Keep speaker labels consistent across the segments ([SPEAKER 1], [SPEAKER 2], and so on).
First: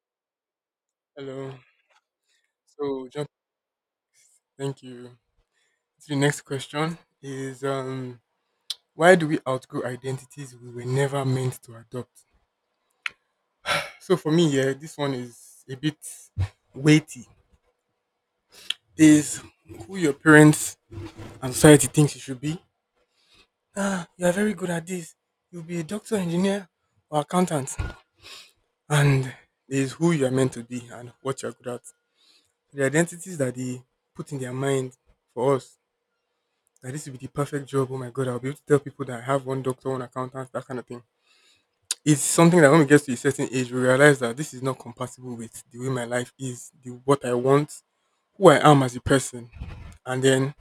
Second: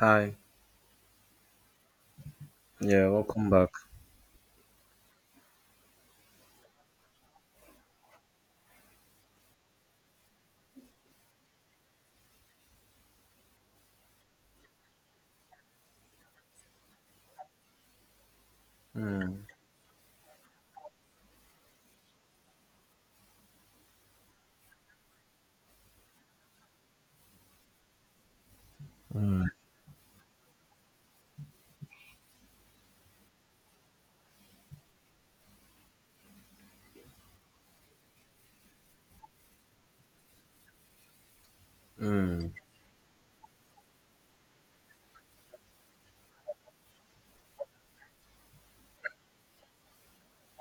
[SPEAKER 1] Hi.
[SPEAKER 2] Hello.
[SPEAKER 1] Yeah,
[SPEAKER 2] So, jump.
[SPEAKER 1] welcome back.
[SPEAKER 2] Thank you. So the next question is why do we outgrow identities we were never meant to adopt? So for me, yeah, this one is a bit weighty. Is
[SPEAKER 1] Mm.
[SPEAKER 2] who your parents and society thinks you should be. Ah, you are very good at this. You'll be a doctor, engineer, or accountant. And
[SPEAKER 1] Mm.
[SPEAKER 2] there's who you are meant to be and what you are good at. The identities that they put in their mind for us, like this would be the perfect job. Oh my god, I'll be able to tell people that I have one doctor, one accountant, that kind of thing. It's
[SPEAKER 1] Mm.
[SPEAKER 2] something that when we get to a certain age, we realize that this is not compatible with the way my life is, the what I want, who I am as a person, and then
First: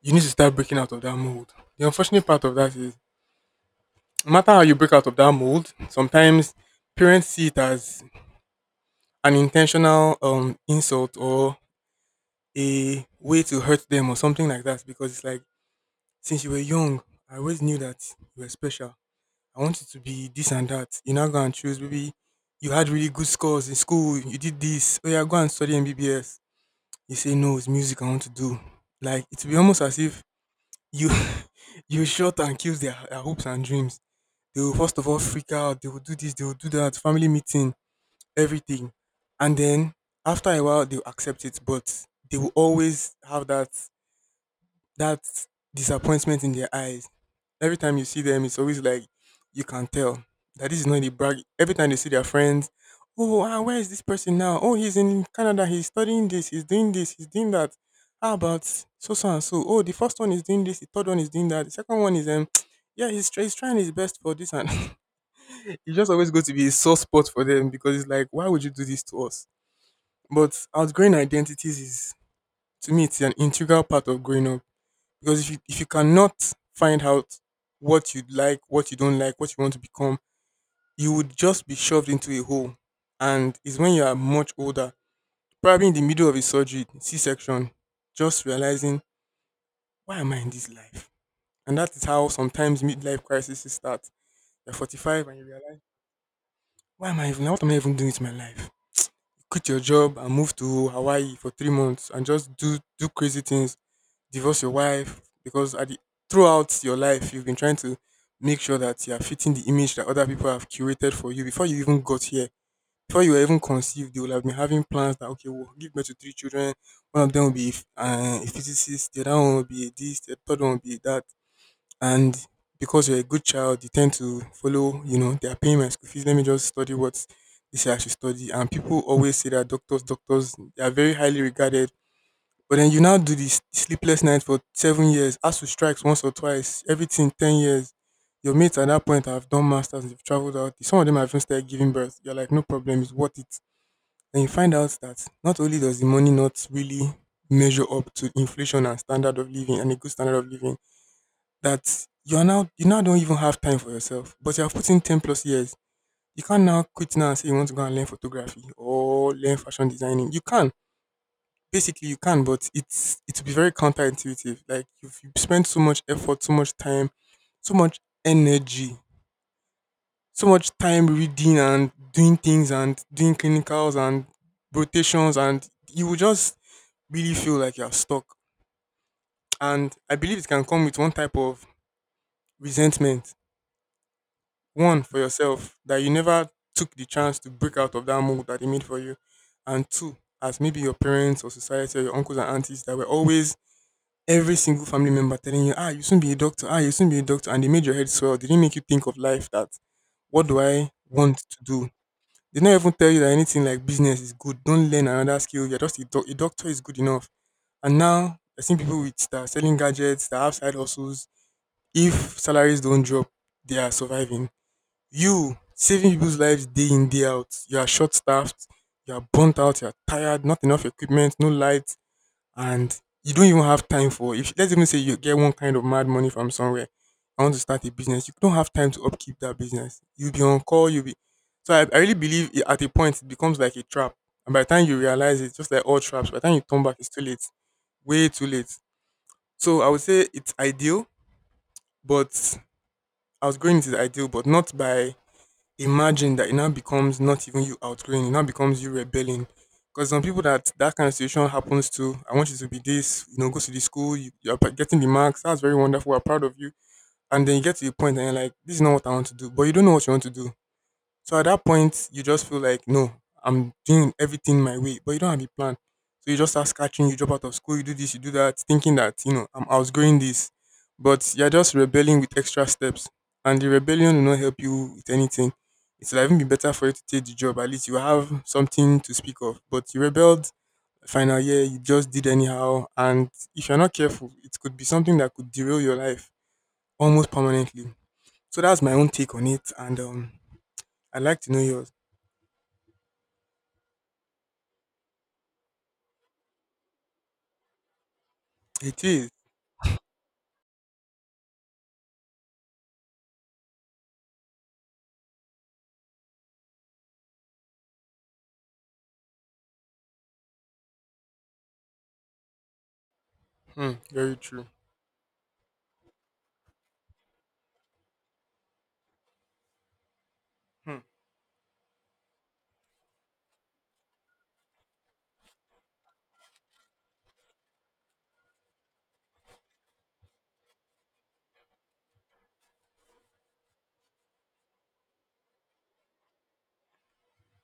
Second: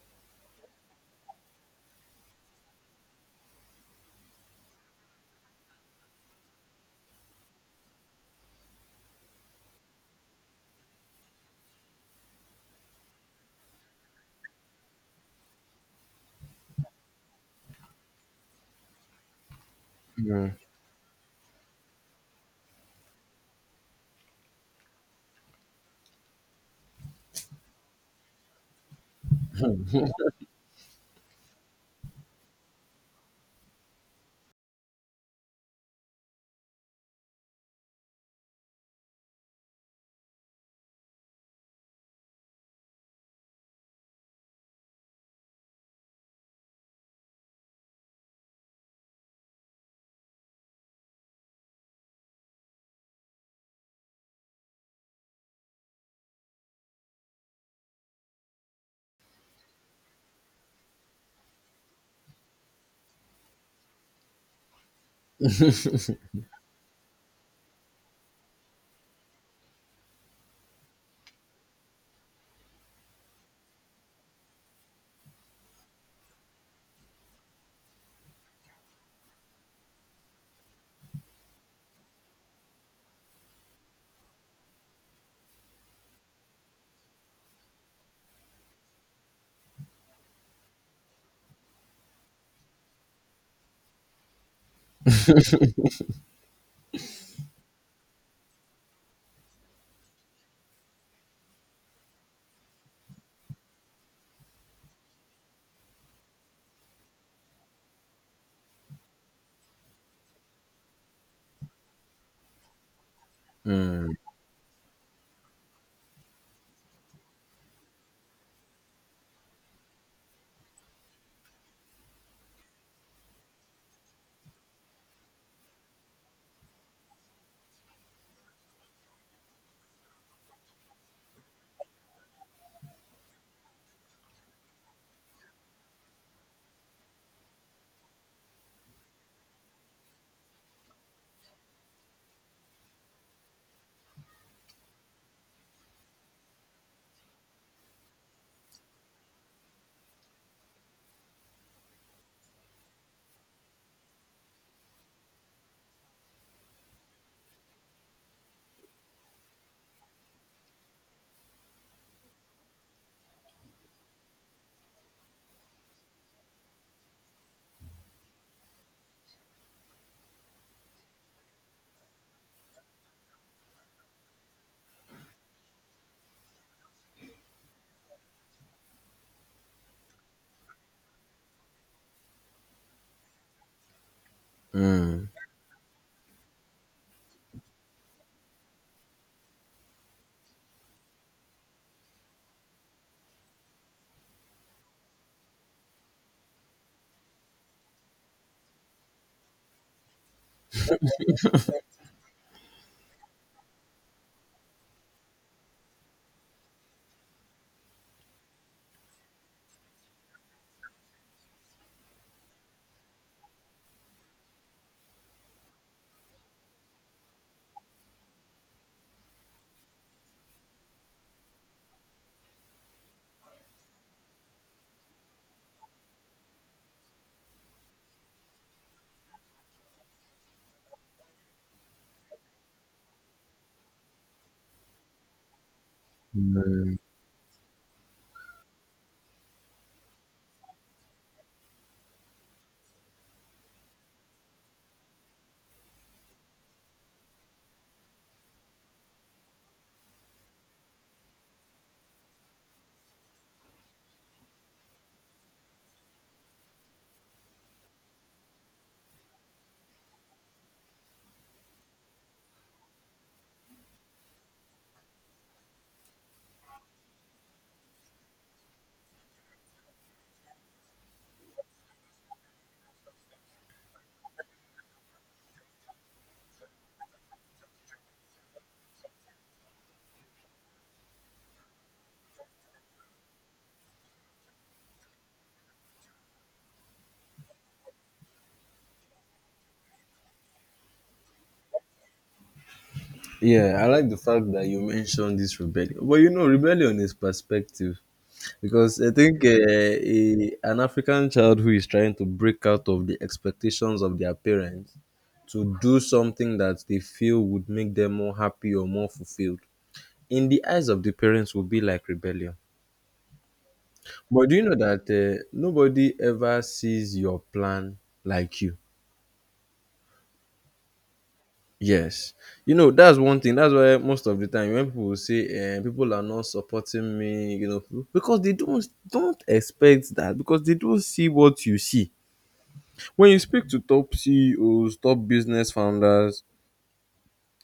[SPEAKER 2] you need to start breaking out of that mold. The unfortunate part of that is, no matter how you break out of that mold, sometimes parents see it as an intentional insult or a way to hurt them or something like that, because it's like since you were young, I always knew that you were special. I want you to be this
[SPEAKER 1] Mm.
[SPEAKER 2] and that. You now go and choose. Maybe you had really good scores in school. You did this. Oh yeah, go and study MBBS. You say no, it's music I want to do. Like it will be almost as if you you shot and kills their hopes and dreams. They will first of all freak out. They will do this. They will do that. Family meeting, everything, and then after a while they will accept it. But they will always have that that disappointment in their eyes. Every time you see them, it's always like you can tell that this is not the brag. Every time they see their friends, oh, ah, where is this person now? Oh, he's in Canada. He's studying this. He's doing this. He's doing that. How about so so and so? Oh, the first one is doing this. The third one is doing that. The second one is yeah, he's, he's trying his best for this, and it's just always going to be a sore spot for them because it's like, why would you do this to us? But outgrowing identities is, to me, it's an integral part of growing up, because if you cannot find out what you like, what you don't like, what you want to become, you would just be shoved into a hole. And it's when you are much older, probably in the middle of a surgery, C section, just realizing why am I in this life? And that is how sometimes midlife crises start. You're 45 and you realize why am I even what am I even doing with my life? Quit your job and move to Hawaii for 3 months and just do crazy things, divorce your wife, because at the, throughout your life you've been trying to make sure that you are fitting the image that other people have curated for you before you even got here. Before you were even
[SPEAKER 1] Mm.
[SPEAKER 2] conceived, they will have been having plans that okay, we'll give birth to three children. One of them will be a physicist, the other one will be a this, the third one will be a that. And because you're a good child, you tend to follow. You know, they are paying my school fees. Let me just study what they say I should study. And people always say that doctors, doctors, they are very highly regarded, but then you now do the sleepless night for 7 years, ASU strikes once or twice, everything 10 years. Your mates at that point have done masters, they've traveled out. Some of them have even started giving birth. You're like, no problem, it's worth it. And you find out that not only does the money not really measure up to inflation and standard of living and a good standard of living, that you now don't even have time for yourself. But you have put in 10 plus years. You can't now quit now and say you want to go and learn photography or learn fashion designing. You can. Basically, you can, but it will be very counterintuitive. Like if you spend so much effort, so much time, so much energy, so much time reading and doing things and doing clinicals and rotations, and you will just really feel like you're stuck. And I believe it can come with one type of resentment, one for
[SPEAKER 1] Mm.
[SPEAKER 2] yourself that you never took the chance to break out of that mold that they made for you, and two, as maybe your parents or society or your uncles and aunties that were always every single family member telling you, ah, you soon be a doctor, ah, you soon be a doctor, and they made your head swell. They didn't make you think of life that what do I want to do? They didn't even tell you that anything like business is good. Don't learn another skill. You're just a, a doctor is good enough. And now I see people with that are selling gadgets, that have side hustles. If salaries don't drop, they are surviving. You saving people's lives day in day out. You are short staffed. You are burnt out. You are tired. Not enough equipment. No light, and you don't even have time for if let's even say you get one kind of mad money from somewhere. I want to start a business, you don't have time to upkeep that business, you'll be on call, you'll be. I really believe it, at a point it becomes like a trap, and by the time you realize, it just like all traps, by the time you turn back
[SPEAKER 1] Mm.
[SPEAKER 2] it's too late. Way too late. So I would say it's ideal, but I was going into the ideal but not by. Imagine that it now becomes not even you outgrowing, it now becomes you rebelling. Because some people that kind of situation happens to, I want you to be this, you know, go to the school, you're getting the marks, that's very wonderful, we're proud of you. And then you get to a point and you're like, this is not what I want to do, but you don't know what you want to do. So at that point, you just feel like, no, I'm doing everything my way, but you don't have a plan. So you just start scratching, you drop out of school, you do this, you do that, thinking that, you know, I'm outgrowing this. But you're just rebelling with extra steps. And the rebellion will not help you with anything. It's will even be better for you to take the job. At least you have something to speak of. But you rebelled final year, you just did anyhow. And if you're not careful, it could be something that could derail your life almost permanently. So that's my own take on it. And I'd like to know yours.
[SPEAKER 1] Yeah, I like the fact that you mentioned this rebellion. But you know, rebellion is perspective because
[SPEAKER 2] It
[SPEAKER 1] I
[SPEAKER 2] is.
[SPEAKER 1] think an African child who is trying to break out of the expectations of their parents to do something that they feel would make them more happy or more fulfilled, in the eyes of the parents, would be like rebellion.
[SPEAKER 2] Hmm. Very
[SPEAKER 1] But do you
[SPEAKER 2] true.
[SPEAKER 1] know that nobody ever sees your plan like you?
[SPEAKER 2] Hmm.
[SPEAKER 1] Yes. You know, that's one thing. That's why most of the time when people will say people are not supporting me, you know, because they don't expect that because they don't see what you see. When you speak to top CEOs, top business founders,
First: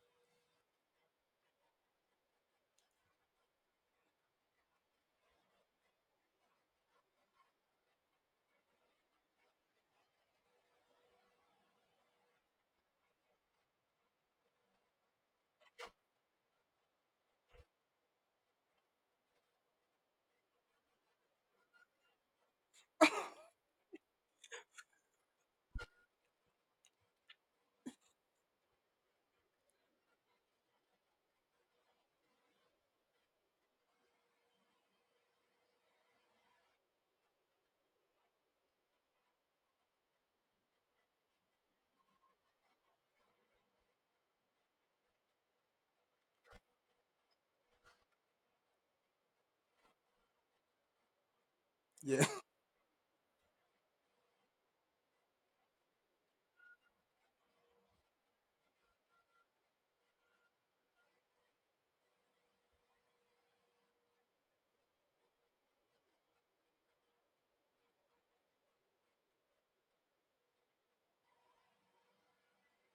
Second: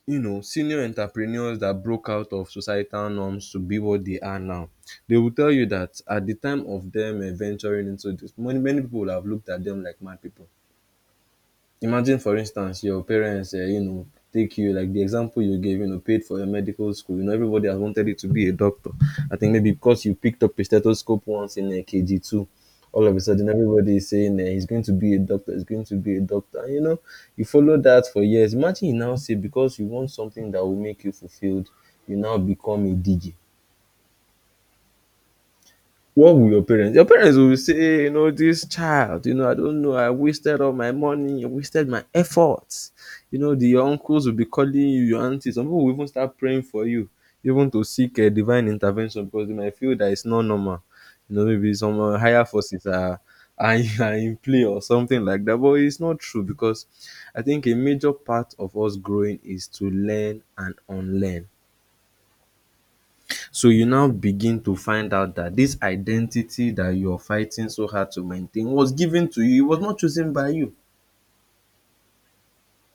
[SPEAKER 1] you know, senior entrepreneurs that broke out of societal norms to be what they are now, they will tell you that at the time of them venturing into this, many, many people would have looked at them like mad people. Imagine, for instance, your parents, you know, take you like the example you gave, you know, paid for your medical school. You know, everybody has wanted you to be a doctor. I think maybe because you picked up a stethoscope once in a KG2, all of a sudden everybody is saying he's going to be a doctor, he's going to be a doctor. And, you know, you follow that for years. Imagine you now say because you want something that will make you fulfilled, you now become a DJ. What will your parents will say, you know, this child, you know, I don't know, I wasted all my money, I wasted my efforts. You know, the your uncles will be calling you, your aunties, some people will even start praying for you, even to seek a divine intervention because they might feel that it's not normal. You know, maybe some
[SPEAKER 2] Yeah.
[SPEAKER 1] higher forces are in play or something like that, but it's not true because I think a major part of us growing is to learn and unlearn. So you now begin to find out that this identity that you're fighting so hard to maintain was given to you. It was not chosen by you.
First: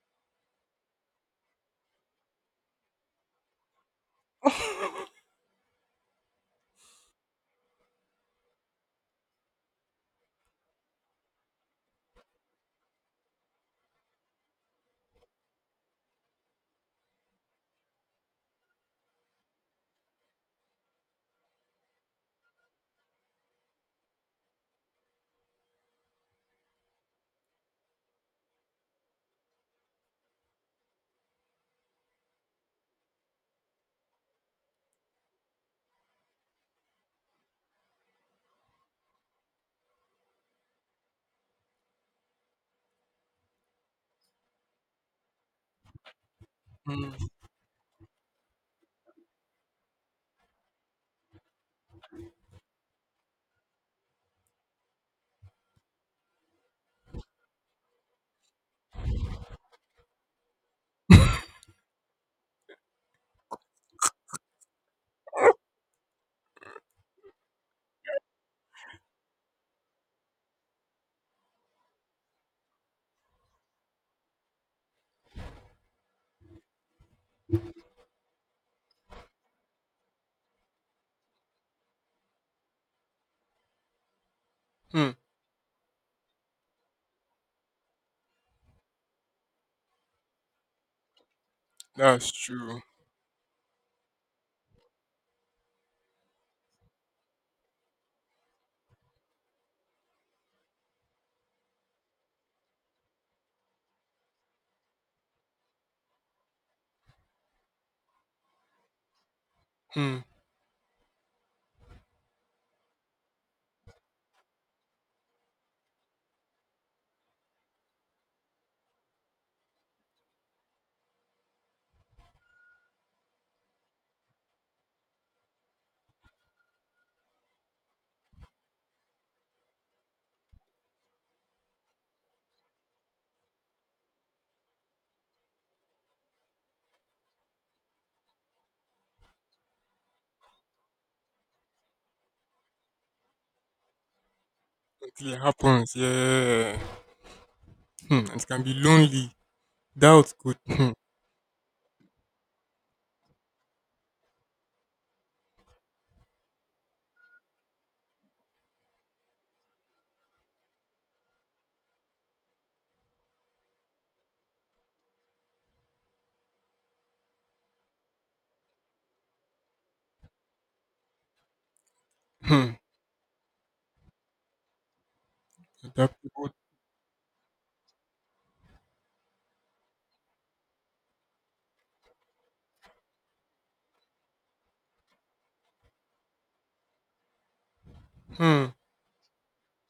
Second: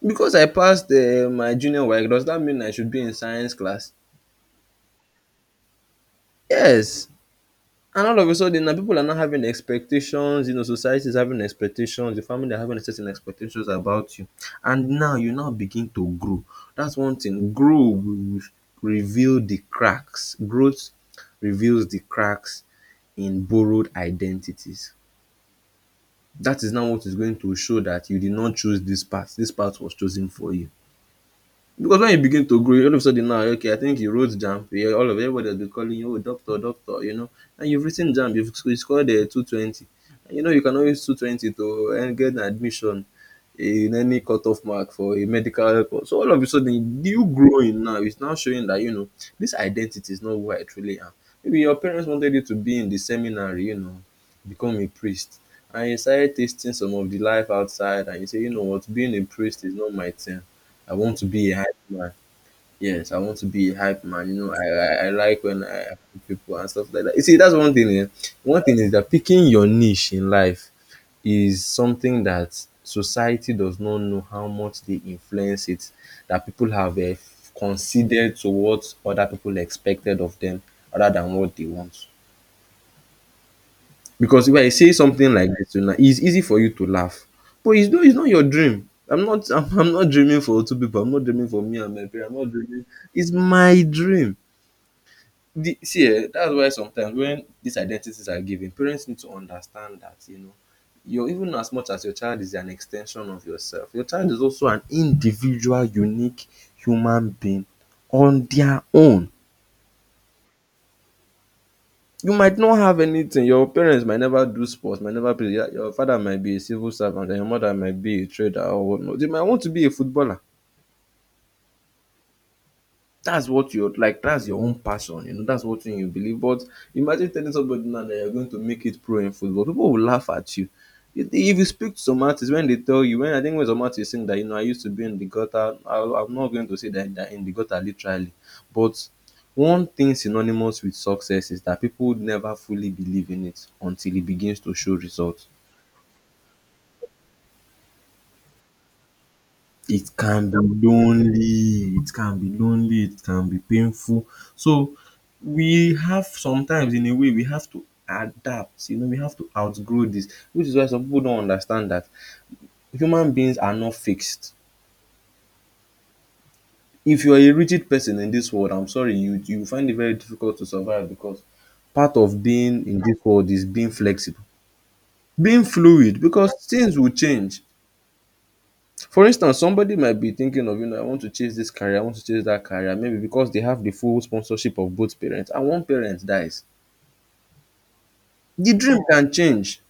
[SPEAKER 1] Because I passed my junior work, does that mean I should be in science class? Yes. And all of a sudden, now people are not having expectations. You know, society is having expectations. The family are having certain expectations about you. And now you now begin to grow. That's one thing. Grow will reveal the cracks. Growth reveals the cracks in borrowed identities. That is now what is going to show that you did not choose this path. This path was chosen for you. Because when you begin to grow, all of a sudden now, okay, I think you wrote JAMB. Yeah, all of everybody will be calling you, oh, doctor, doctor, you know. And you've written JAMB, you've you scored 220. And you know, you can always 220 to and get an admission in any cutoff mark for a medical course. So all of a sudden, you
[SPEAKER 2] Hmm.
[SPEAKER 1] growing now is now showing that, you know, this identity is not who I truly am. Maybe your parents wanted you to be in the seminary, you know, become a priest. And you started tasting some of the life outside, and you say, you know what, being a priest is not my thing. I want to be a hype man. Yes, I want to be a hype man. You know, I like when I hype people and stuff like that. You see, that's one thing. Eh. One thing is that picking your niche in life is something that society does not know how much they influence it. That people have considered to what other people expected of them, other than what they want. Because when I say
[SPEAKER 2] Hmm.
[SPEAKER 1] something like this to you now, it's easy for you to laugh, but it's not your dream. I'm not I'm not dreaming for two people. I'm not dreaming for me and my parents.
[SPEAKER 2] That's
[SPEAKER 1] I'm not
[SPEAKER 2] true.
[SPEAKER 1] dreaming. It's my dream. The see that's why sometimes when these identities are given, parents need to understand that, you know, your even as much as your child is an ex ten sion of yourself, your child is also an individual unique human being on their own.
[SPEAKER 2] Hmm.
[SPEAKER 1] You might not have anything, your parents might never do sports, might never play, your father might be a civil servant and your mother might be a trader or whatnot. They might want to be a footballer, that's what you're like, that's your own passion, you know, that's what thing you believe. But imagine telling somebody now that you're going to make it pro in football, people will laugh at you. If you speak to some artists, when they tell you, when I think when some artists saying that, you know, I used to be in the gutter, I'm not going to say that they're in the gutter literally, but one thing synonymous with success is that people never fully believe in it until it begins to show
[SPEAKER 2] Until it
[SPEAKER 1] results.
[SPEAKER 2] happens. Yeah. Hmm. And it can be lonely.
[SPEAKER 1] It
[SPEAKER 2] Doubt
[SPEAKER 1] can be
[SPEAKER 2] could. Hmm.
[SPEAKER 1] lonely, it can be lonely, it can be painful. So we have sometimes in a way we have to adapt, you know, we have to outgrow this, which is why some people don't understand that human beings are not fixed. If you are a rigid person in this world, I'm sorry, you find it very difficult to survive because part of
[SPEAKER 2] Hmm.
[SPEAKER 1] being in this world is being flexible, being fluid because
[SPEAKER 2] Adaptable.
[SPEAKER 1] things will change. For instance, somebody might be thinking of, you know, I want to chase this career, I want to chase that career, maybe because they have the full sponsorship of both parents and one parent dies.
[SPEAKER 2] Hmm.
[SPEAKER 1] The dream can change.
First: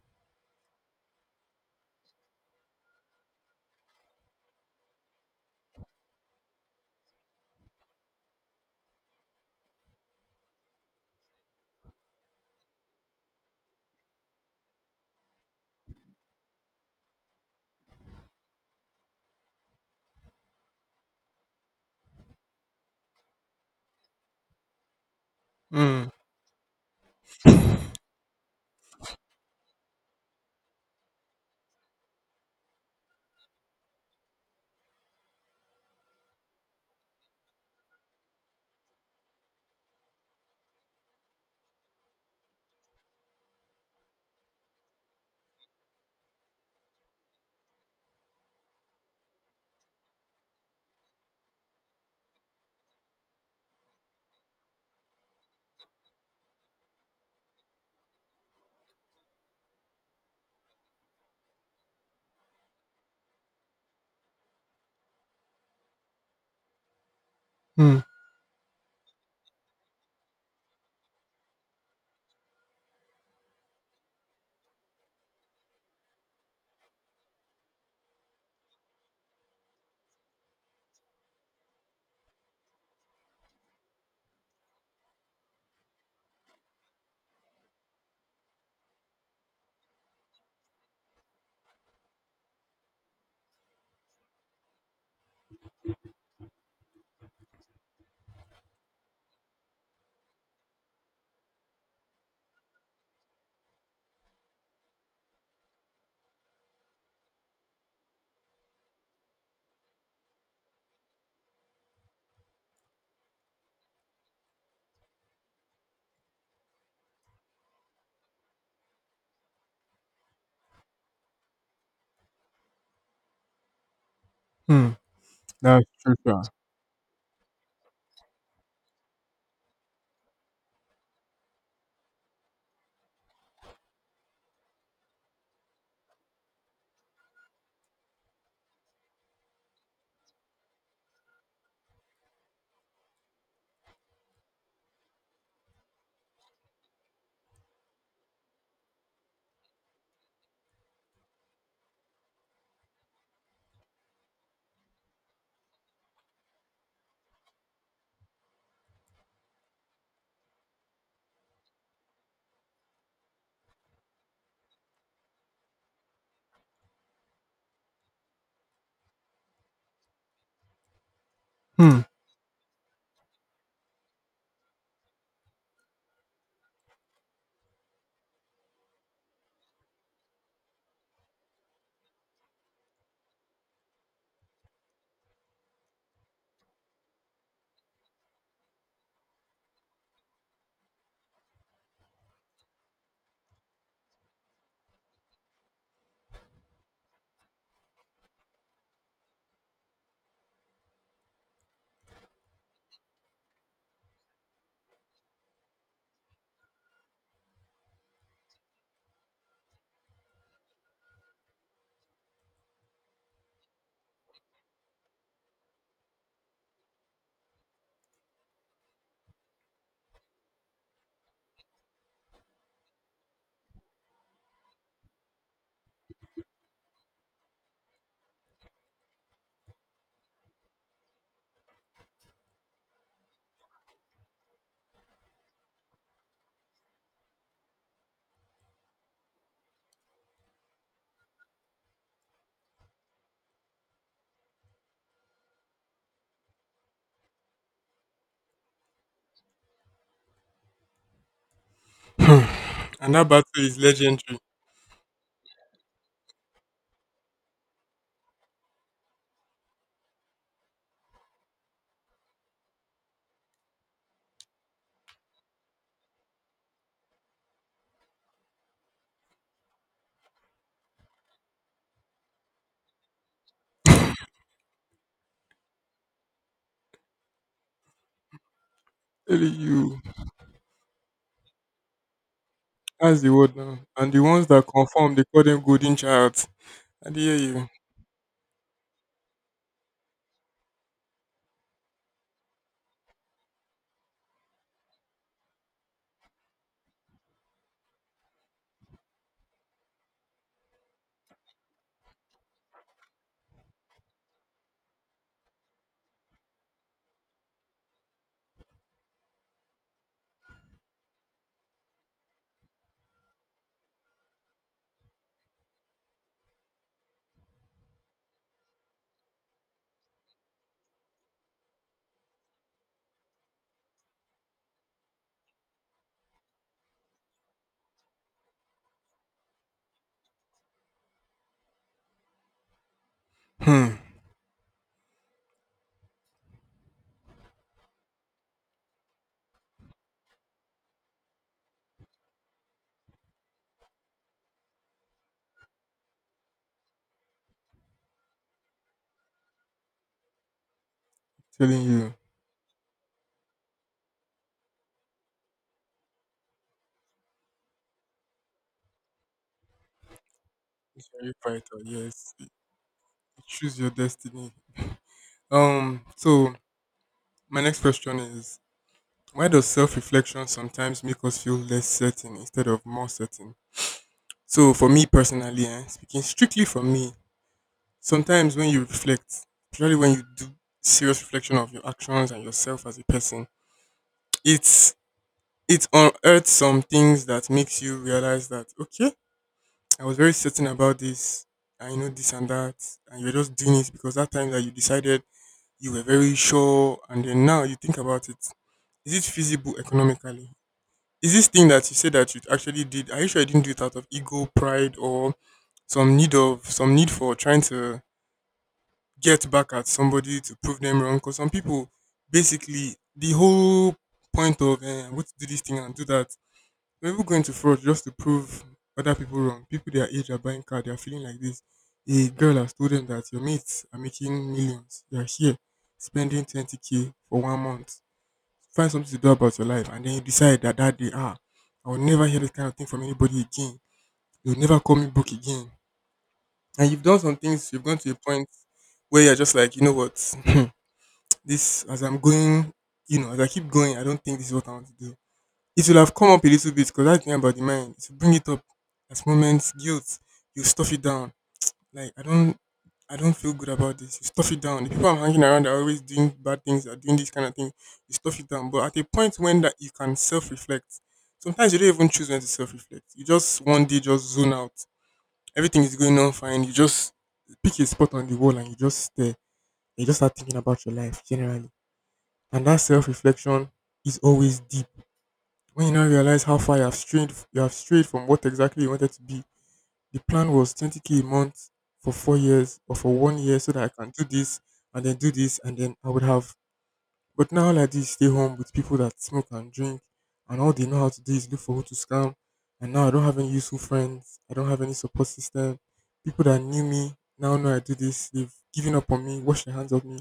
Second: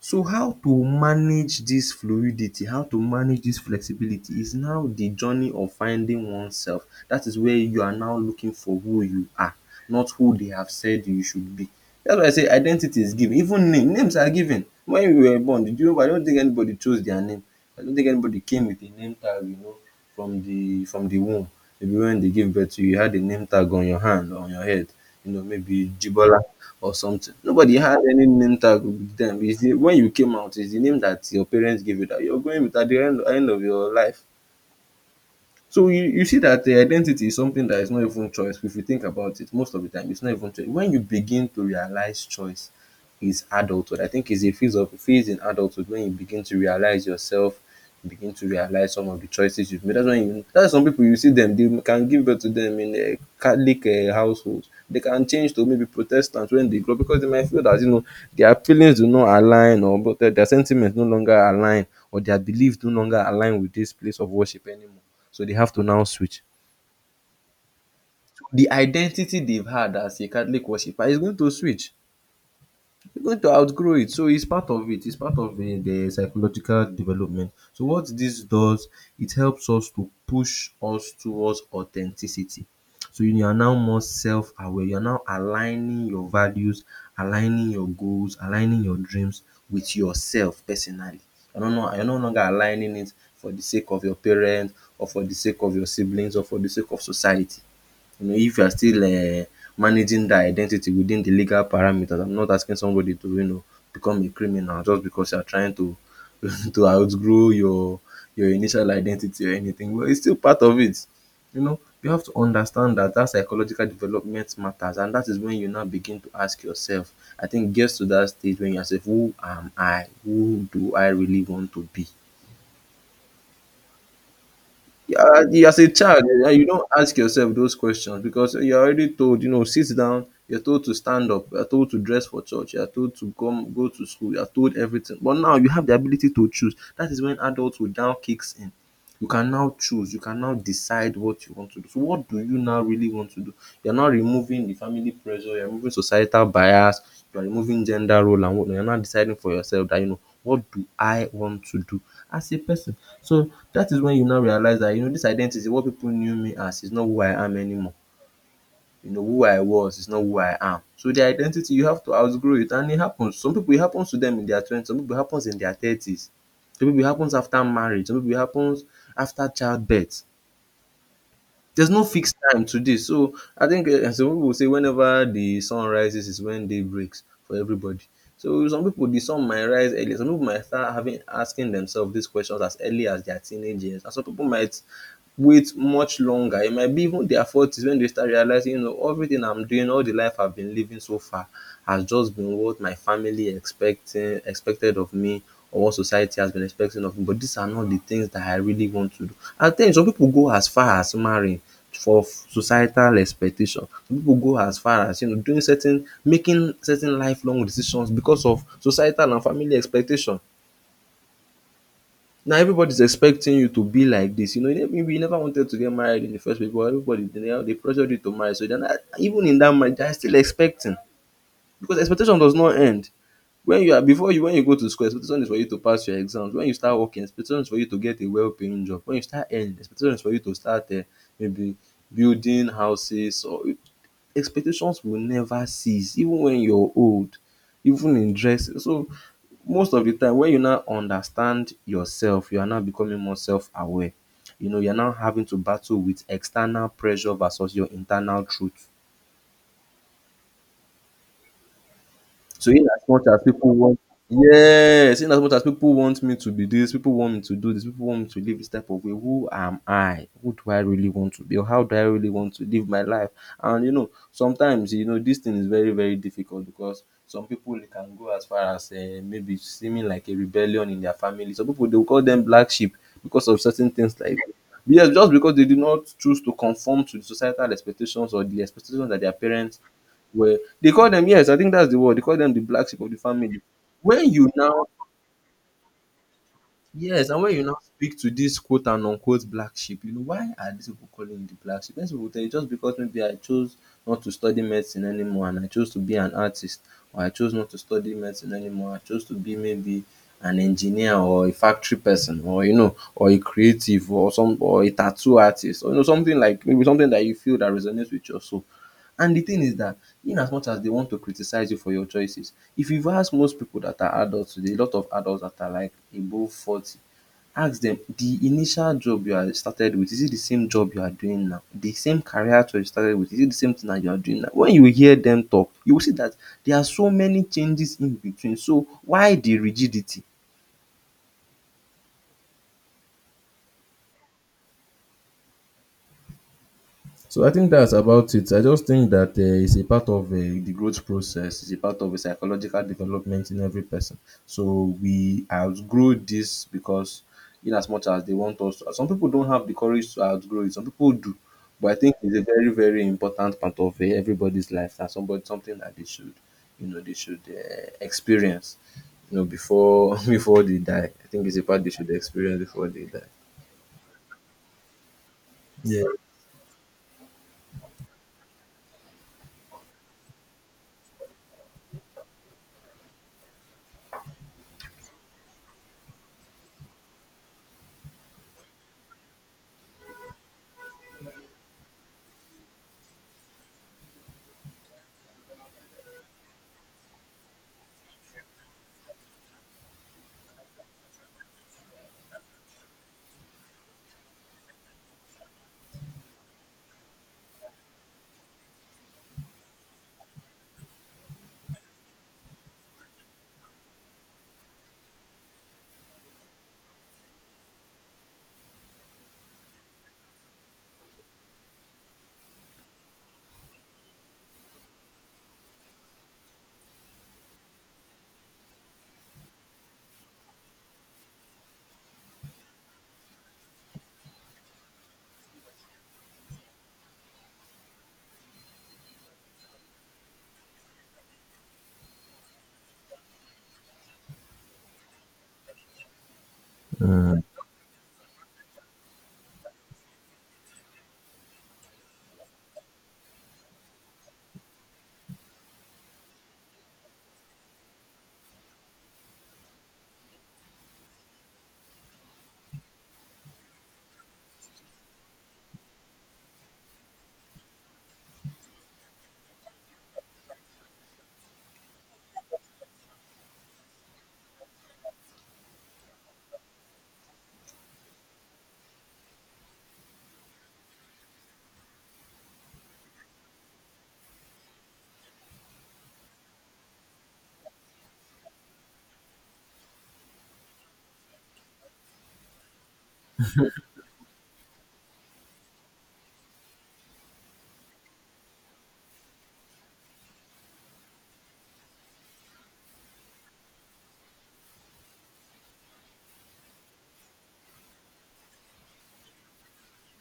[SPEAKER 1] So how to manage dis fluidity, how to manage dis flexibility is now the journey of finding oneself. Dat is where you are now looking for who you are, not who they have said you should be. That's why I say identity is given. Even name, names are given. When we were born, did you know, I don't think anybody chose their name. I don't think anybody came with a name tag, you know, from the womb. Maybe when they gave birth to you, you had a name tag on your hand or on your head. You know, maybe
[SPEAKER 2] Hmm.
[SPEAKER 1] Jibola. Or something. Nobody had any name tag with them. It's the, when you came out, it's the name that your parents gave you that you're going with at the end, end of your life. So you see that identity is something that is not even choice, if you think about it most of the time it's not even choice. When you begin to realize choice is adulthood. I think it's a phase of phase in adulthood when you begin to realize yourself, you begin to realize some of the choices you've made. That's when you that's, some people, you see them, they can give birth to them in Catholic household. They can change to maybe Protestant when they grow because they might feel that, you know, their feelings do not align, or but their sentiments no longer align or their belief no longer align with this place of worship anymore. So they have to now switch.
[SPEAKER 2] Hmm.
[SPEAKER 1] The identity they've had as a Catholic worshiper is going to switch. You are going to outgrow it. So it's part of it. It's part of the psychological development. So what this does, it helps us to push us towards authenticity. So you are now more self-aware. You're now aligning your values, aligning your goals, aligning your dreams with yourself personally. You're no longer aligning it for the sake of your parents or for the sake of your siblings or for the sake of society. You know, if you are still managing that identity within the legal parameters, I'm not asking somebody to, you know, become a criminal just because you are trying to to outgrow your initial identity or anything, but it's still part of it. You know, you have to understand that that psychological development matters, and that is when you now begin to ask yourself, I think it gets to that stage when you ask yourself, who am I, who do I really want to be?
[SPEAKER 2] Hmm.
[SPEAKER 1] Yeah, as
[SPEAKER 2] That's
[SPEAKER 1] a
[SPEAKER 2] true,
[SPEAKER 1] child,
[SPEAKER 2] sir.
[SPEAKER 1] you don't ask yourself those questions because you're already told, you know, sit down, you're told to stand up, you're told to dress for church, you're told to come go to school, you're told everything. But now you have the ability to choose. That is when adulthood now kicks in. You can now choose, you can now decide what you want to do. So what do you now really want to do? You're now removing the family pressure, you're removing societal bias, you're removing gender role and whatnot. You're now deciding for yourself that, you know, what do I want to do as a person? So that is when you now realize that, you know, this identity, what people knew me as, is not who I am anymore. You know, who I was is not who I am. So the identity, you have to outgrow it and it happens. Some people, it happens to them in their 20s. Some people, it happens in their 30s. Some people, it happens after marriage. Some people, it happens after childbirth. There's no
[SPEAKER 2] Hmm.
[SPEAKER 1] fixed time to this. So I think some people will say whenever the sun rises is when day breaks for everybody. So some people, the sun might rise early. Some people might start having asking themselves these questions as early as their teenage years. And some people might wait much longer. It might be even their forties when they start realizing, you know, everything I'm doing, all the life I've been living so far has just been what my family expecting expected of me or what society has been expecting of me. But these are not the things that I really want to do. At times some pipu go as far as marrying for societal expectation. Some pipu go as far as, you know, doing certain making certain lifelong decisions because of societal and family expectation. Now everybody's expecting you to be like this. You know, maybe you never wanted to get married in the first place, but everybody they pressured you to marry. So then, even in that marriage, they're still expecting because expectation does not end. When you are before you when you go to school, expectation is for you to pass your exams. When you start working, expectation is for you to get a well paying job. When you start earning, expectation is for you to start maybe building houses or expectations will never cease even when you're old, even in dressing. So most of the time when you now understand yourself, you are now becoming more self aware. You know, you are now having to battle with external pressure versus your internal truth.
[SPEAKER 2] Hmm.
[SPEAKER 1] So in as
[SPEAKER 2] And
[SPEAKER 1] much
[SPEAKER 2] that
[SPEAKER 1] as
[SPEAKER 2] battle
[SPEAKER 1] people
[SPEAKER 2] is
[SPEAKER 1] want
[SPEAKER 2] legendary.
[SPEAKER 1] yes, in as much as people want me to be this, people want me to do this, people want me to live this type of way, who am I? Who do I really want to be? Or how do I really want to live my life? And you know, sometimes you know this thing is very very difficult because some people they can go as far as maybe seeming like a rebellion in their family. Some people they will call them black sheep because of certain things like. Yes, just because they did not choose to conform to the societal expectations or the expectations that their
[SPEAKER 2] Tell
[SPEAKER 1] parents
[SPEAKER 2] you.
[SPEAKER 1] were they call them, yes, I think that's the word. They call them the black sheep of the
[SPEAKER 2] That's the word
[SPEAKER 1] family.
[SPEAKER 2] now. And the
[SPEAKER 1] When
[SPEAKER 2] ones
[SPEAKER 1] you
[SPEAKER 2] that
[SPEAKER 1] now
[SPEAKER 2] conform, they call them golden child. I
[SPEAKER 1] yes,
[SPEAKER 2] hear
[SPEAKER 1] and when you
[SPEAKER 2] you.
[SPEAKER 1] now speak to this quote and unquote black sheep, you know why are these people calling the black sheep? These people tell you just because maybe I chose not to study medicine anymore and I chose to be an artist, or I chose not to study medicine anymore. I chose to be maybe an engineer or a factory person or you know or a creative or some or a tattoo artist or you know something like maybe something that you feel that resonates with your soul. And the thing is that in as much as they want to criticize you for your choices, if you've asked most people that are adults today, a lot of adults that are like above 40, ask them the initial job you are started with, is it the same job you are doing now? The same career choice you started with, is it the same thing that you are doing now? When you hear them talk, you will see that there are so many changes in between. So why the rigidity?
[SPEAKER 2] Hmm.
[SPEAKER 1] So I think that's about it. I just think that it's a part of the growth process. It's a part of a psychological development in every person. So we outgrow this because, in as much as they want us to, some people don't have the courage to outgrow it. Some people do,
[SPEAKER 2] Telling
[SPEAKER 1] but I
[SPEAKER 2] you.
[SPEAKER 1] think it's a very, very important part of everybody's life. That's somebody something that they should, you know, they should experience, you know, before before they die.
[SPEAKER 2] It's
[SPEAKER 1] I
[SPEAKER 2] very
[SPEAKER 1] think it's a part
[SPEAKER 2] fighter.
[SPEAKER 1] they should
[SPEAKER 2] Yes.
[SPEAKER 1] experience before they die.
[SPEAKER 2] Choose your destiny.
[SPEAKER 1] Yeah.
[SPEAKER 2] So my next question is why does self reflection sometimes make us feel less certain instead of more certain? So, for me personally, eh, speaking strictly for me, sometimes when you reflect, especially when you do serious reflection of your actions and yourself as a person, it's it unearths some things that makes you realize that okay, I was very certain about this, and you know this and that, and you're just doing it because that time that you decided you were very sure, and then now you think about it, is it feasible economically? Is this thing that you said that you actually did? Are you sure you didn't do it out of ego, pride, or some need for trying to get back at somebody to prove them wrong? Because some people, basically, the whole point of eh, I'm going to do this thing and do that. Some people going to fraud just to prove other people wrong. People their age are buying car. They are feeling like this. A girl has told them that your mates are making millions. They are here spending 20K k for 1 month. Find something to do about your life, and then you decide that that day, ah, I will never hear this kind of thing from anybody again. You'll never call me book again. And you've done some things. You've gone to a point where you're just like, you know what, this as I'm going, as I keep going, I don't think this is what I want to do. It will have come up a little bit because that thing about the mind, it will bring it up as moments, guilt, you stuff it down like I don't feel good about this. You stuff it down. The people I'm hanging around are always doing bad things, are doing this kind of thing. You stuff it down. But at a point when that you can self reflect, sometimes you don't even choose when to self reflect. You just one day just zone out. Everything is going on fine. You just pick a spot on the wall and you just stare. You just start thinking about your life generally. And that self reflection is always deep. When you now realize how far you have strayed from what exactly you wanted to be, the plan was 20K a month for 4 years or for one year so that I can do this and then do this and then I would have. But now all I do is stay home with people that smoke and drink, and all they know how to do is look for who to scam. And now I don't have any useful friends. I don't have any support system. People that knew me now know I do this. They've given up on me, washed their hands of me.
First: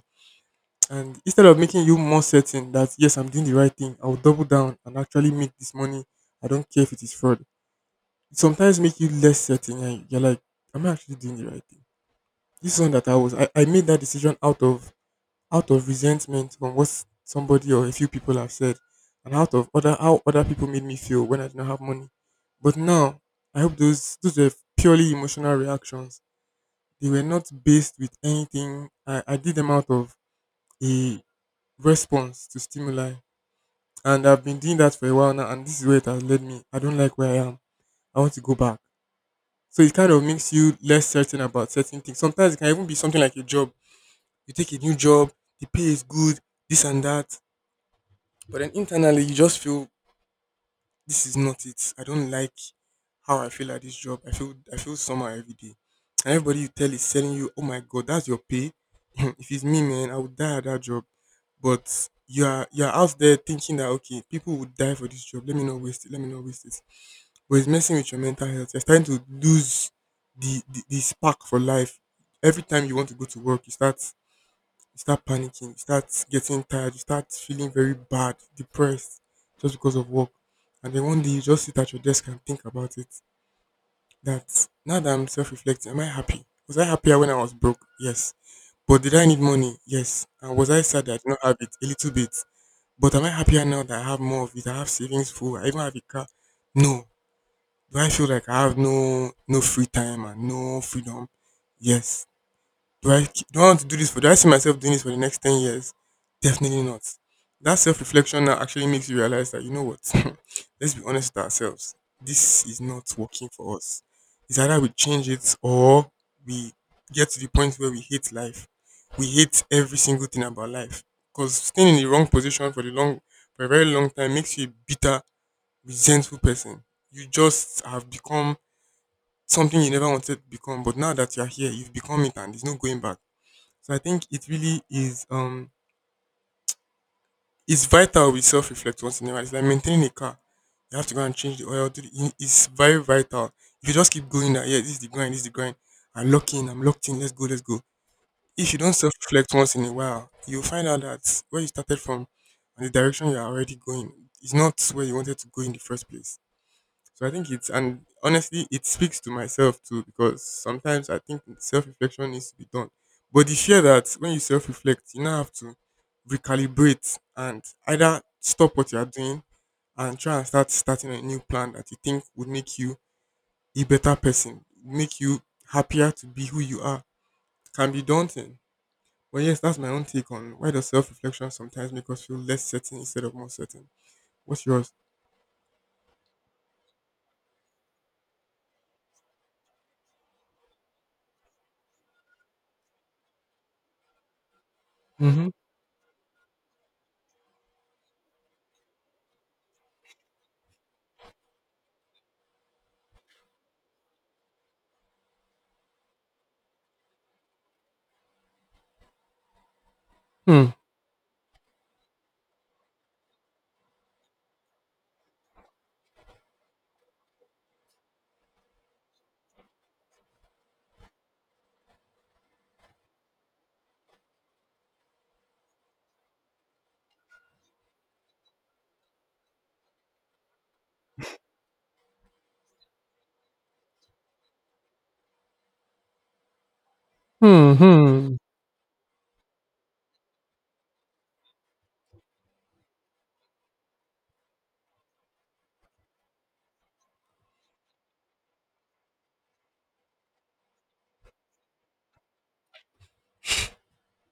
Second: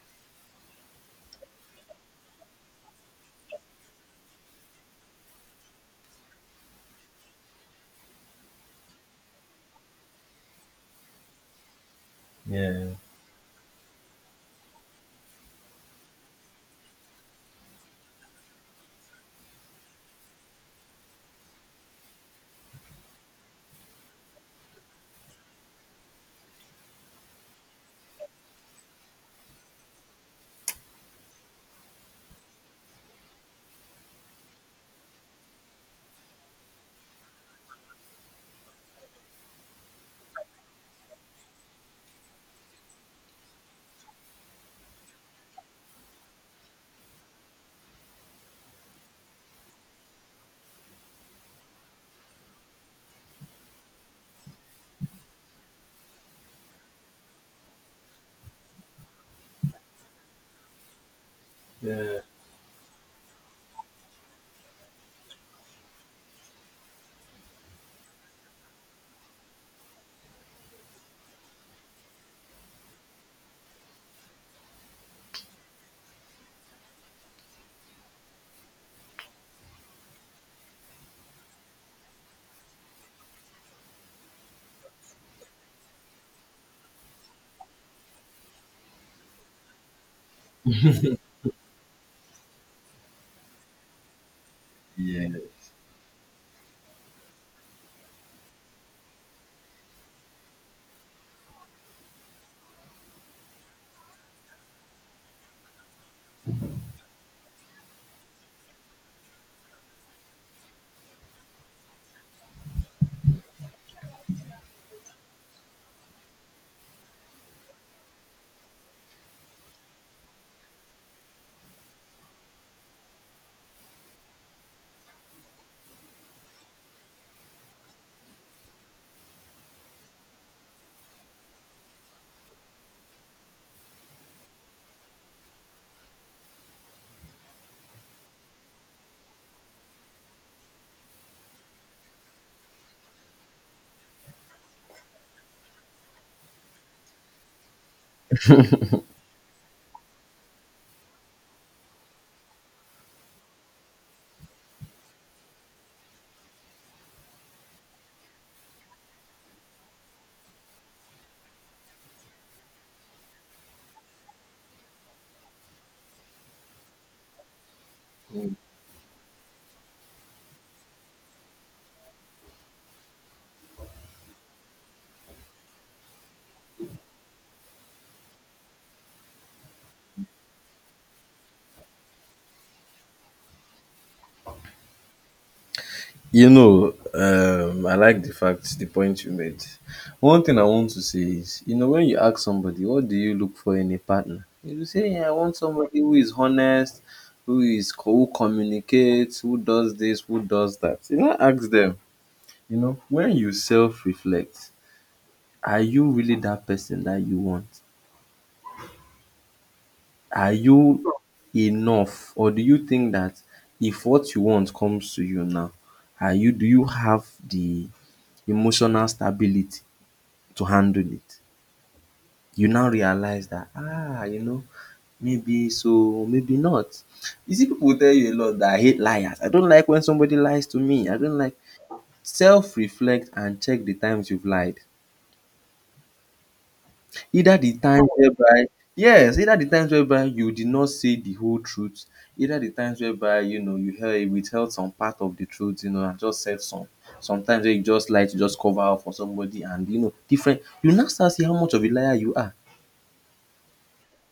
[SPEAKER 2] And instead of making you more certain that yes, I'm doing the right thing, I'll double down and actually make this money. I don't care if it is fraud. It sometimes make you less certain and you're like, am I actually doing the right thing? This one
[SPEAKER 1] Yeah.
[SPEAKER 2] that I made that decision out of resentment from what somebody or a few people have said, and out of other how other people made me feel when I did not have money. But now I hope those were purely emotional reactions. They were not based with anything. I did them out of a response to stimuli. And I've been doing that for a while now and this is where it has led me. I don't like where I am. I want to go back. So it kind of makes you less certain about certain things. Sometimes it can even be something like a job. You take a new job, the pay is good, this and that. But then internally you just feel this is not it. I don't like how I feel at this job. I feel somehow every day. And everybody you tell is telling you, "Oh my god, that's your pay. If it's me, man, I would die at that job." But
[SPEAKER 1] Yeah.
[SPEAKER 2] you're out there thinking that okay, people would die for this job. Let me not waste it. Let me not waste it, but it's messing with your mental health. You're starting to lose the spark for life. Every time you want to go to work, you start panicking, you start getting tired, you start feeling very bad, depressed, just because of work. And then one day you just sit at your desk and think about it. That now that I'm self reflecting, am I happy? Was I happier when I was broke? Yes. But did I need money? Yes. And was I sad that I did not have it? A little bit. But am I happier now that I have more of it? I have
[SPEAKER 1] Yeah.
[SPEAKER 2] savings full. I even have a car. No. Do I feel like I have no free time and no freedom? Yes. Do I want to do this for? Do I see myself doing this for the next 10 years? Definitely not. That self reflection now actually makes you realize that, you know what. Let's be honest with ourselves. This is not working for us. It's either we change it or we get to the point where we hate life. We hate every single thing about life, because staying in the wrong position for the long for a very long time makes you a bitter, resentful person. You just have become something you never wanted to become, but now that you're here, you've become it and there's no going back. So I think it really is it's vital we self reflect once in a while. It's like maintaining a car. You have to go and change the oil. It's very vital. If you just keep going that yeah, this is the grind, this is the grind. I'm locked in, let's go, let's go. If you don't self reflect once in a while, you'll find out that where you started from and the direction you're already going is not where you wanted to go in the first place. So I think it's, and honestly, it speaks to myself too because sometimes I think self reflection needs to be done. But the fear that when you self reflect, you now have to recalibrate and either stop what you are doing and try and starting a new plan that you think would make you a better person, make you happier to be who you are, can be daunting. But yes, that's my own take on why does self reflection sometimes make us feel less certain instead of more certain. What's yours?
[SPEAKER 1] You know, I like the fact, the point you made. One thing I want to say is, you know, when you ask somebody, what do you look for in a partner? You say, yeah, I
[SPEAKER 2] Mm-hmm.
[SPEAKER 1] want somebody who is honest, who communicates, who does this, who does that. You know, ask them. You know, when you self-reflect, are you really that person that you want? Are
[SPEAKER 2] Hmm.
[SPEAKER 1] you enough or do you think that if what you want comes to you now, are you do you have the emotional stability to handle it? You now realize that, ah, you know maybe so maybe not. You see people will tell you a lot that I hate liars. I don't like when somebody lies to me. I don't like self reflect and check the times you've lied. Either
[SPEAKER 2] Hmm.
[SPEAKER 1] the times
[SPEAKER 2] Hmm.
[SPEAKER 1] whereby yes, either the times whereby you did not say the whole truth, either the times whereby you know you held withheld some part of the truth, you know, and just said some. Sometimes when you just lie to just cover up for somebody and you know different you now start see how much of a liar you are.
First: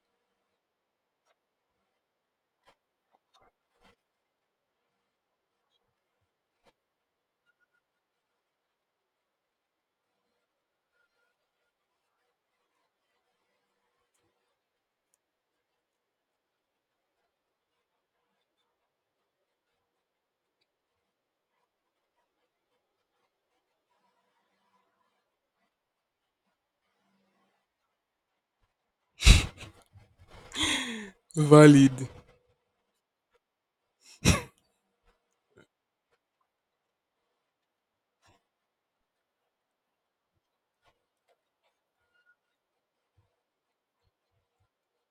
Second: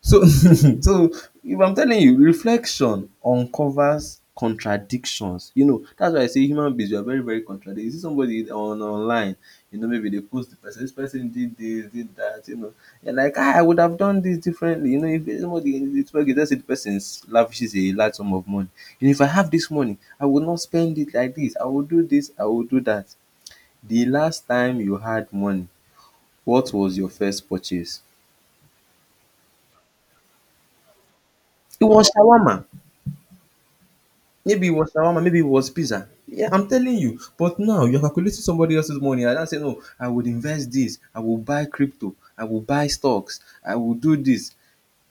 [SPEAKER 1] So, so if I'm telling you, reflection uncovers contradictions. You know, that's why I say human beings, we are very, very contradictory. You see somebody on online, you know, maybe they post the person, this person did this, did that, you know. You're like, ah, I would have done this differently. You know, if somebody, it's okay, let's say the person lavishes a large sum of money. And if I have this money, I would not spend it like this. I will do this, I will do that. The last time you had money, what was your first purchase? It
[SPEAKER 2] Valid.
[SPEAKER 1] was shawarma. Maybe it was shawarma, maybe it was pizza. Yeah, I'm telling you. But now you're calculating somebody else's money and now say no, I would invest this, I will buy crypto, I will buy stocks, I will do this.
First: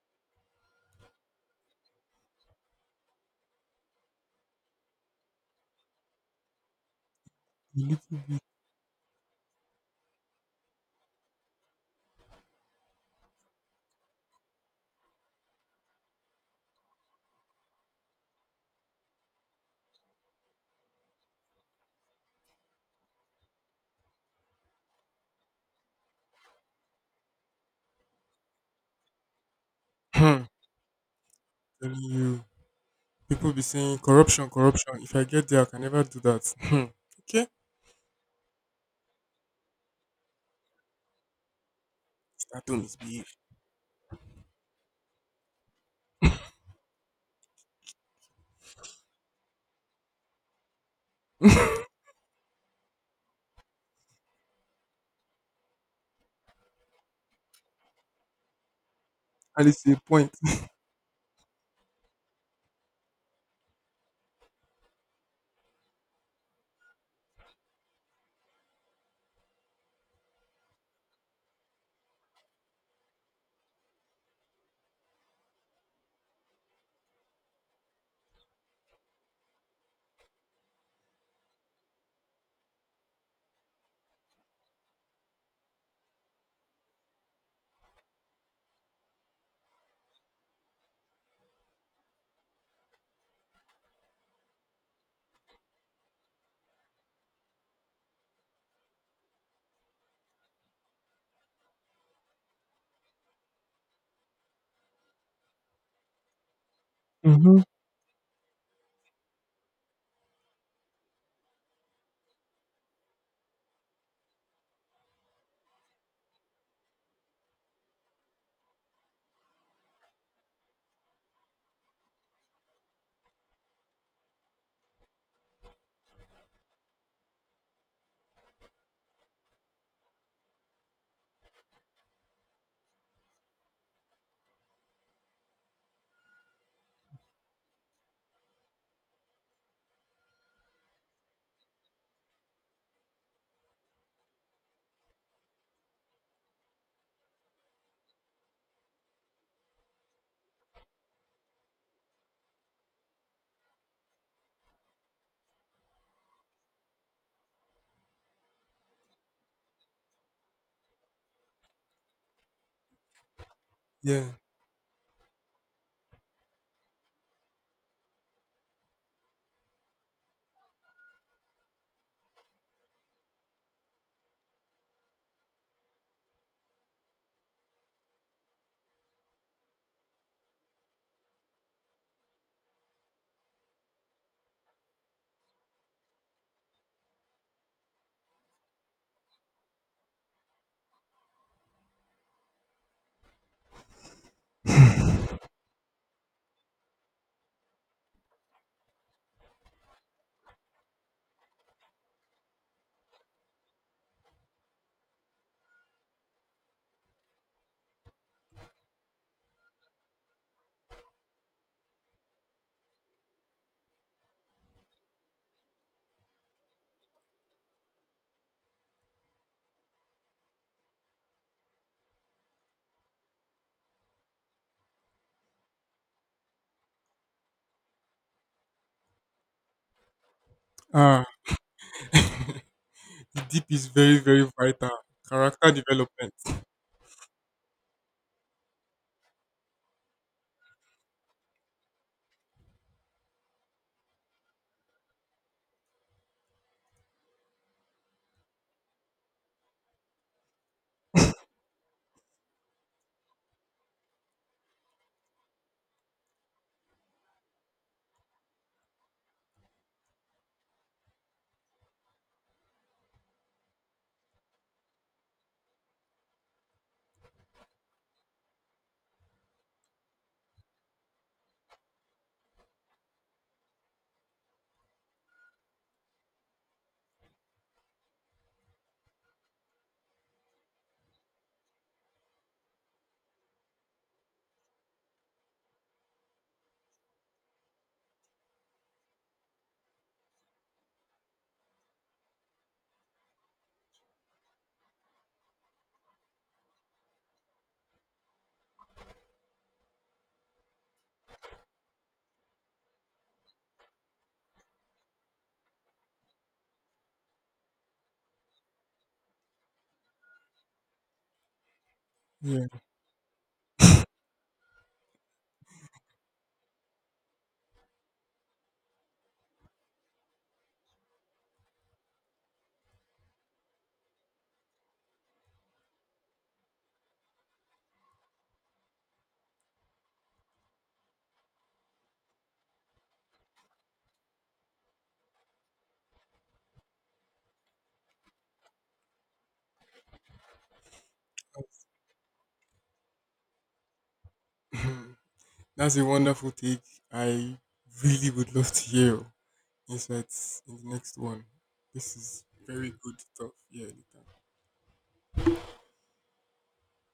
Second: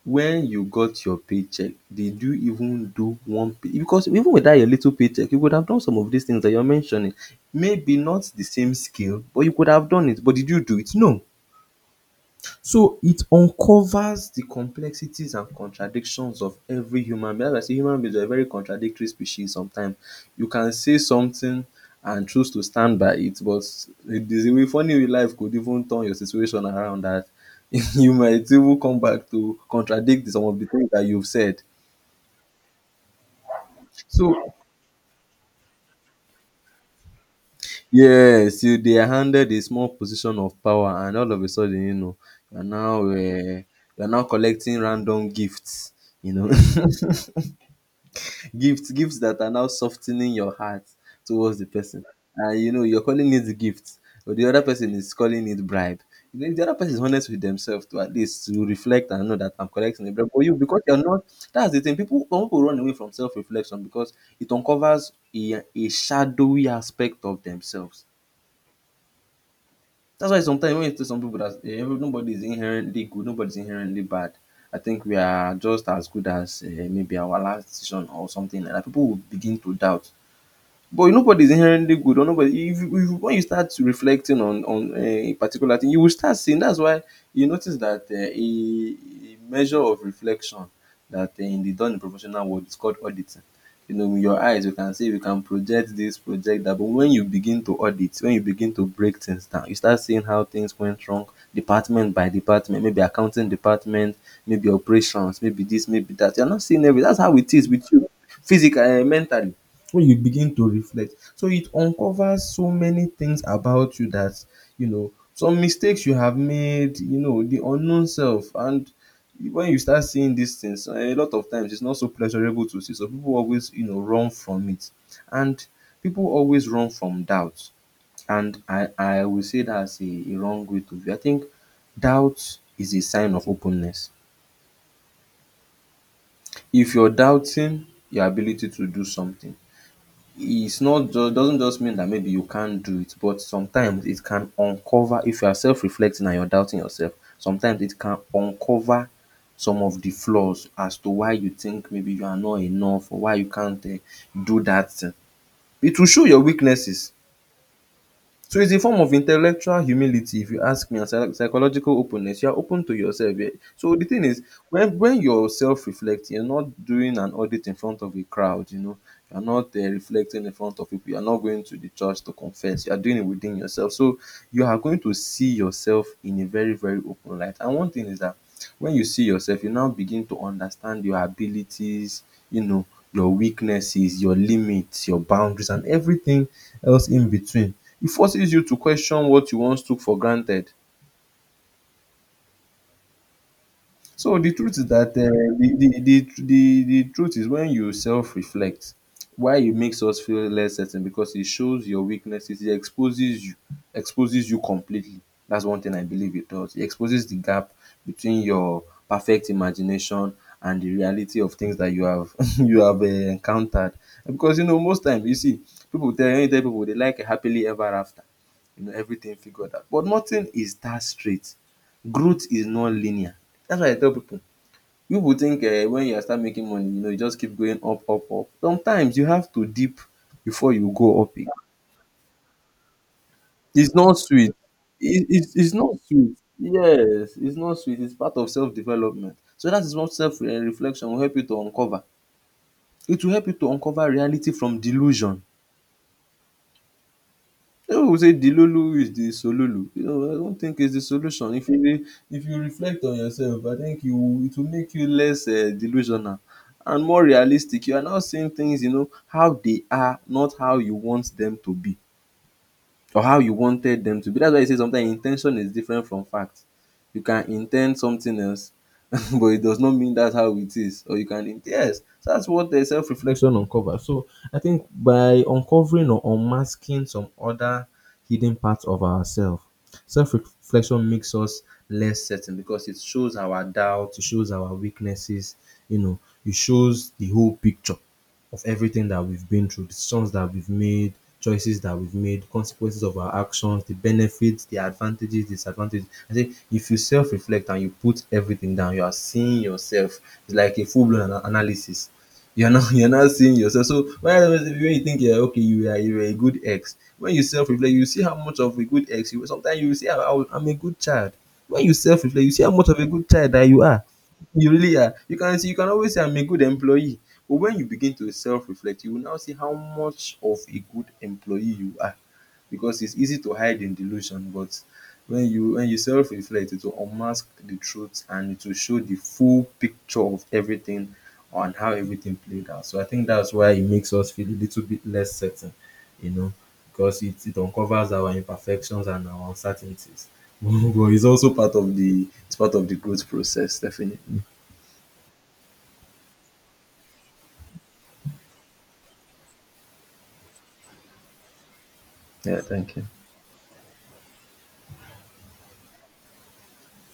[SPEAKER 1] When you got your paycheck, did you even do one pay? Because even with that your little paycheck, you would have done some of these things that you're mentioning. Maybe not the same scale, but you could have done it. But did you do it? No. So it uncovers the complexities and contradictions of every human being. That's why I say human beings we are a very contradictory species sometimes. You can say something and choose to stand by it, but there's a way funny way life could even turn your situation around that you might even come back to contradict
[SPEAKER 2] Hmm.
[SPEAKER 1] some of the things that you've said.
[SPEAKER 2] Telling you, people be saying
[SPEAKER 1] So
[SPEAKER 2] corruption, corruption. If I get there, I can never do that. Hmm. Okay,
[SPEAKER 1] yes, you they are handed a small position of power and all of a sudden, you know, you're
[SPEAKER 2] start to
[SPEAKER 1] now
[SPEAKER 2] misbehave.
[SPEAKER 1] um you're now collecting random gifts, you know. Gifts that are now softening your heart towards the person. And you know you're calling it gift, but the other person is calling it bribe. You know, if the other person is honest with themselves to at least to reflect and know that
[SPEAKER 2] At
[SPEAKER 1] I'm
[SPEAKER 2] least a
[SPEAKER 1] collecting a bribe.
[SPEAKER 2] point.
[SPEAKER 1] But you because you're not that's the thing. People Some people run away from self-reflection because it uncovers a shadowy aspect of themselves. That's why sometimes when you tell some people that every- nobody is inherently good, nobody's inherently bad. I think we are just as good as maybe our last decision or something like that. People will begin to doubt but nobody is inherently good or nobody if you when you start reflecting on a particular thing, you will start seeing that's why you notice that a measure of reflection that in the done in professional world is called auditing. You know, with your eyes you can say you can project this, project that, but when you begin to audit, when you begin to break things down, you start seeing how things went wrong department by department, maybe accounting department, maybe operations, maybe this, maybe that. You are not seeing every that's how it
[SPEAKER 2] Mm-hmm.
[SPEAKER 1] is with you physically, mentally when you begin to reflect. So it uncovers so many things about you that, some mistakes you have made, the unknown self. And when you start seeing these things, a lot of times it's not so pleasurable to see. So people always, run from it. And people always run from doubt. And I will say that's a wrong way to view. I think doubt is a sign of openness. If you're doubting your ability to do something, it's not just doesn't just mean that maybe you can't do it, but sometimes it can uncover, if you are self reflecting and you're doubting yourself, sometimes it can uncover some of the flaws as to why you think maybe you are not enough or why you can't do that thing. It will show your weaknesses. So it's a form of intellectual humility, if you ask me, and psychological openness. You are open to yourself. Yeah. So the thing
[SPEAKER 2] Yeah.
[SPEAKER 1] is, when you're self-reflecting, you're not doing an audit in front of a crowd. You know, you're not reflecting in front of people. You're not going to the church to confess. You are doing it within yourself. So you are going to see yourself in a very very open light. And one thing is that when you see yourself, you now begin to understand your abilities, you know, your weaknesses, your limits, your boundaries and everything else in between. It forces you to question what you once took for granted. So the truth is that the truth is when you self-reflect, why it makes us feel less certain, because it shows your weaknesses, it exposes you completely. That's one thing I believe it does. It exposes the gap between your perfect imagination and the reality of things that you have you have encountered. Because you know most times you see people tell you tell people they like a happily ever after, you know, everything figured out, but nothing is that straight. Growth is non-linear. That's why I tell pipu pipu think when you start making money, you know, you just keep going up up up. Sometimes you have to dip before you go
[SPEAKER 2] Ah,
[SPEAKER 1] up again.
[SPEAKER 2] the deep is
[SPEAKER 1] It's not
[SPEAKER 2] very, very
[SPEAKER 1] sweet.
[SPEAKER 2] vital.
[SPEAKER 1] It it's
[SPEAKER 2] Character
[SPEAKER 1] it's not
[SPEAKER 2] development.
[SPEAKER 1] sweet. Yes, it's not sweet. It's part of self development. So that is what self reflection will help you to uncover. It will help you to uncover reality from delusion. No, say Dilolo is the sololo. You know, I don't think it's the solution. If you reflect on yourself, I think you it will make you less delusional and more realistic. You are now seeing things, you know, how they are, not how you want them to be or how you wanted them to be. That's why I say sometimes intention is different from fact. You can intend something else, but it does not mean that's how it is. Or you can int- Yes, that's what the self reflection uncovers. So I think by uncovering or unmasking some other hidden parts of ourselves, self reflection makes us less certain because it shows our doubts, it shows our weaknesses. You know, it shows the whole picture of everything that we've been through, decisions that we've made, choices that we've made, consequences of our actions, the benefits, the advantages, disadvantages. I say if you self reflect and you put everything down, you are seeing yourself. It's like a full blown analysis. You're not you're not seeing yourself. So when you think you're okay, you're a good ex. When you self reflect, you see how much of a good ex you were. Sometimes you will see how I'm a good child. When you self reflect, you see
[SPEAKER 2] Yeah.
[SPEAKER 1] how much of a good child that you are. You really are. You can see, you can always say I'm a good employee. But when you begin to self-reflect, you will now see how much of a good employee you are. Because it's easy to hide in delusion, but when you self-reflect, it will unmask the truth and it will show the full picture of everything and how everything played out. So I think that's why it makes us feel a little bit less certain, you know, because it uncovers our imperfections and our uncertainties. But it's also part of the it's part of the growth process, definitely.
[SPEAKER 2] Hmm. That's a wonderful take. I really would love to hear your insights in the next one. This is
[SPEAKER 1] Yeah,
[SPEAKER 2] very
[SPEAKER 1] thank you.
[SPEAKER 2] good stuff. Yeah.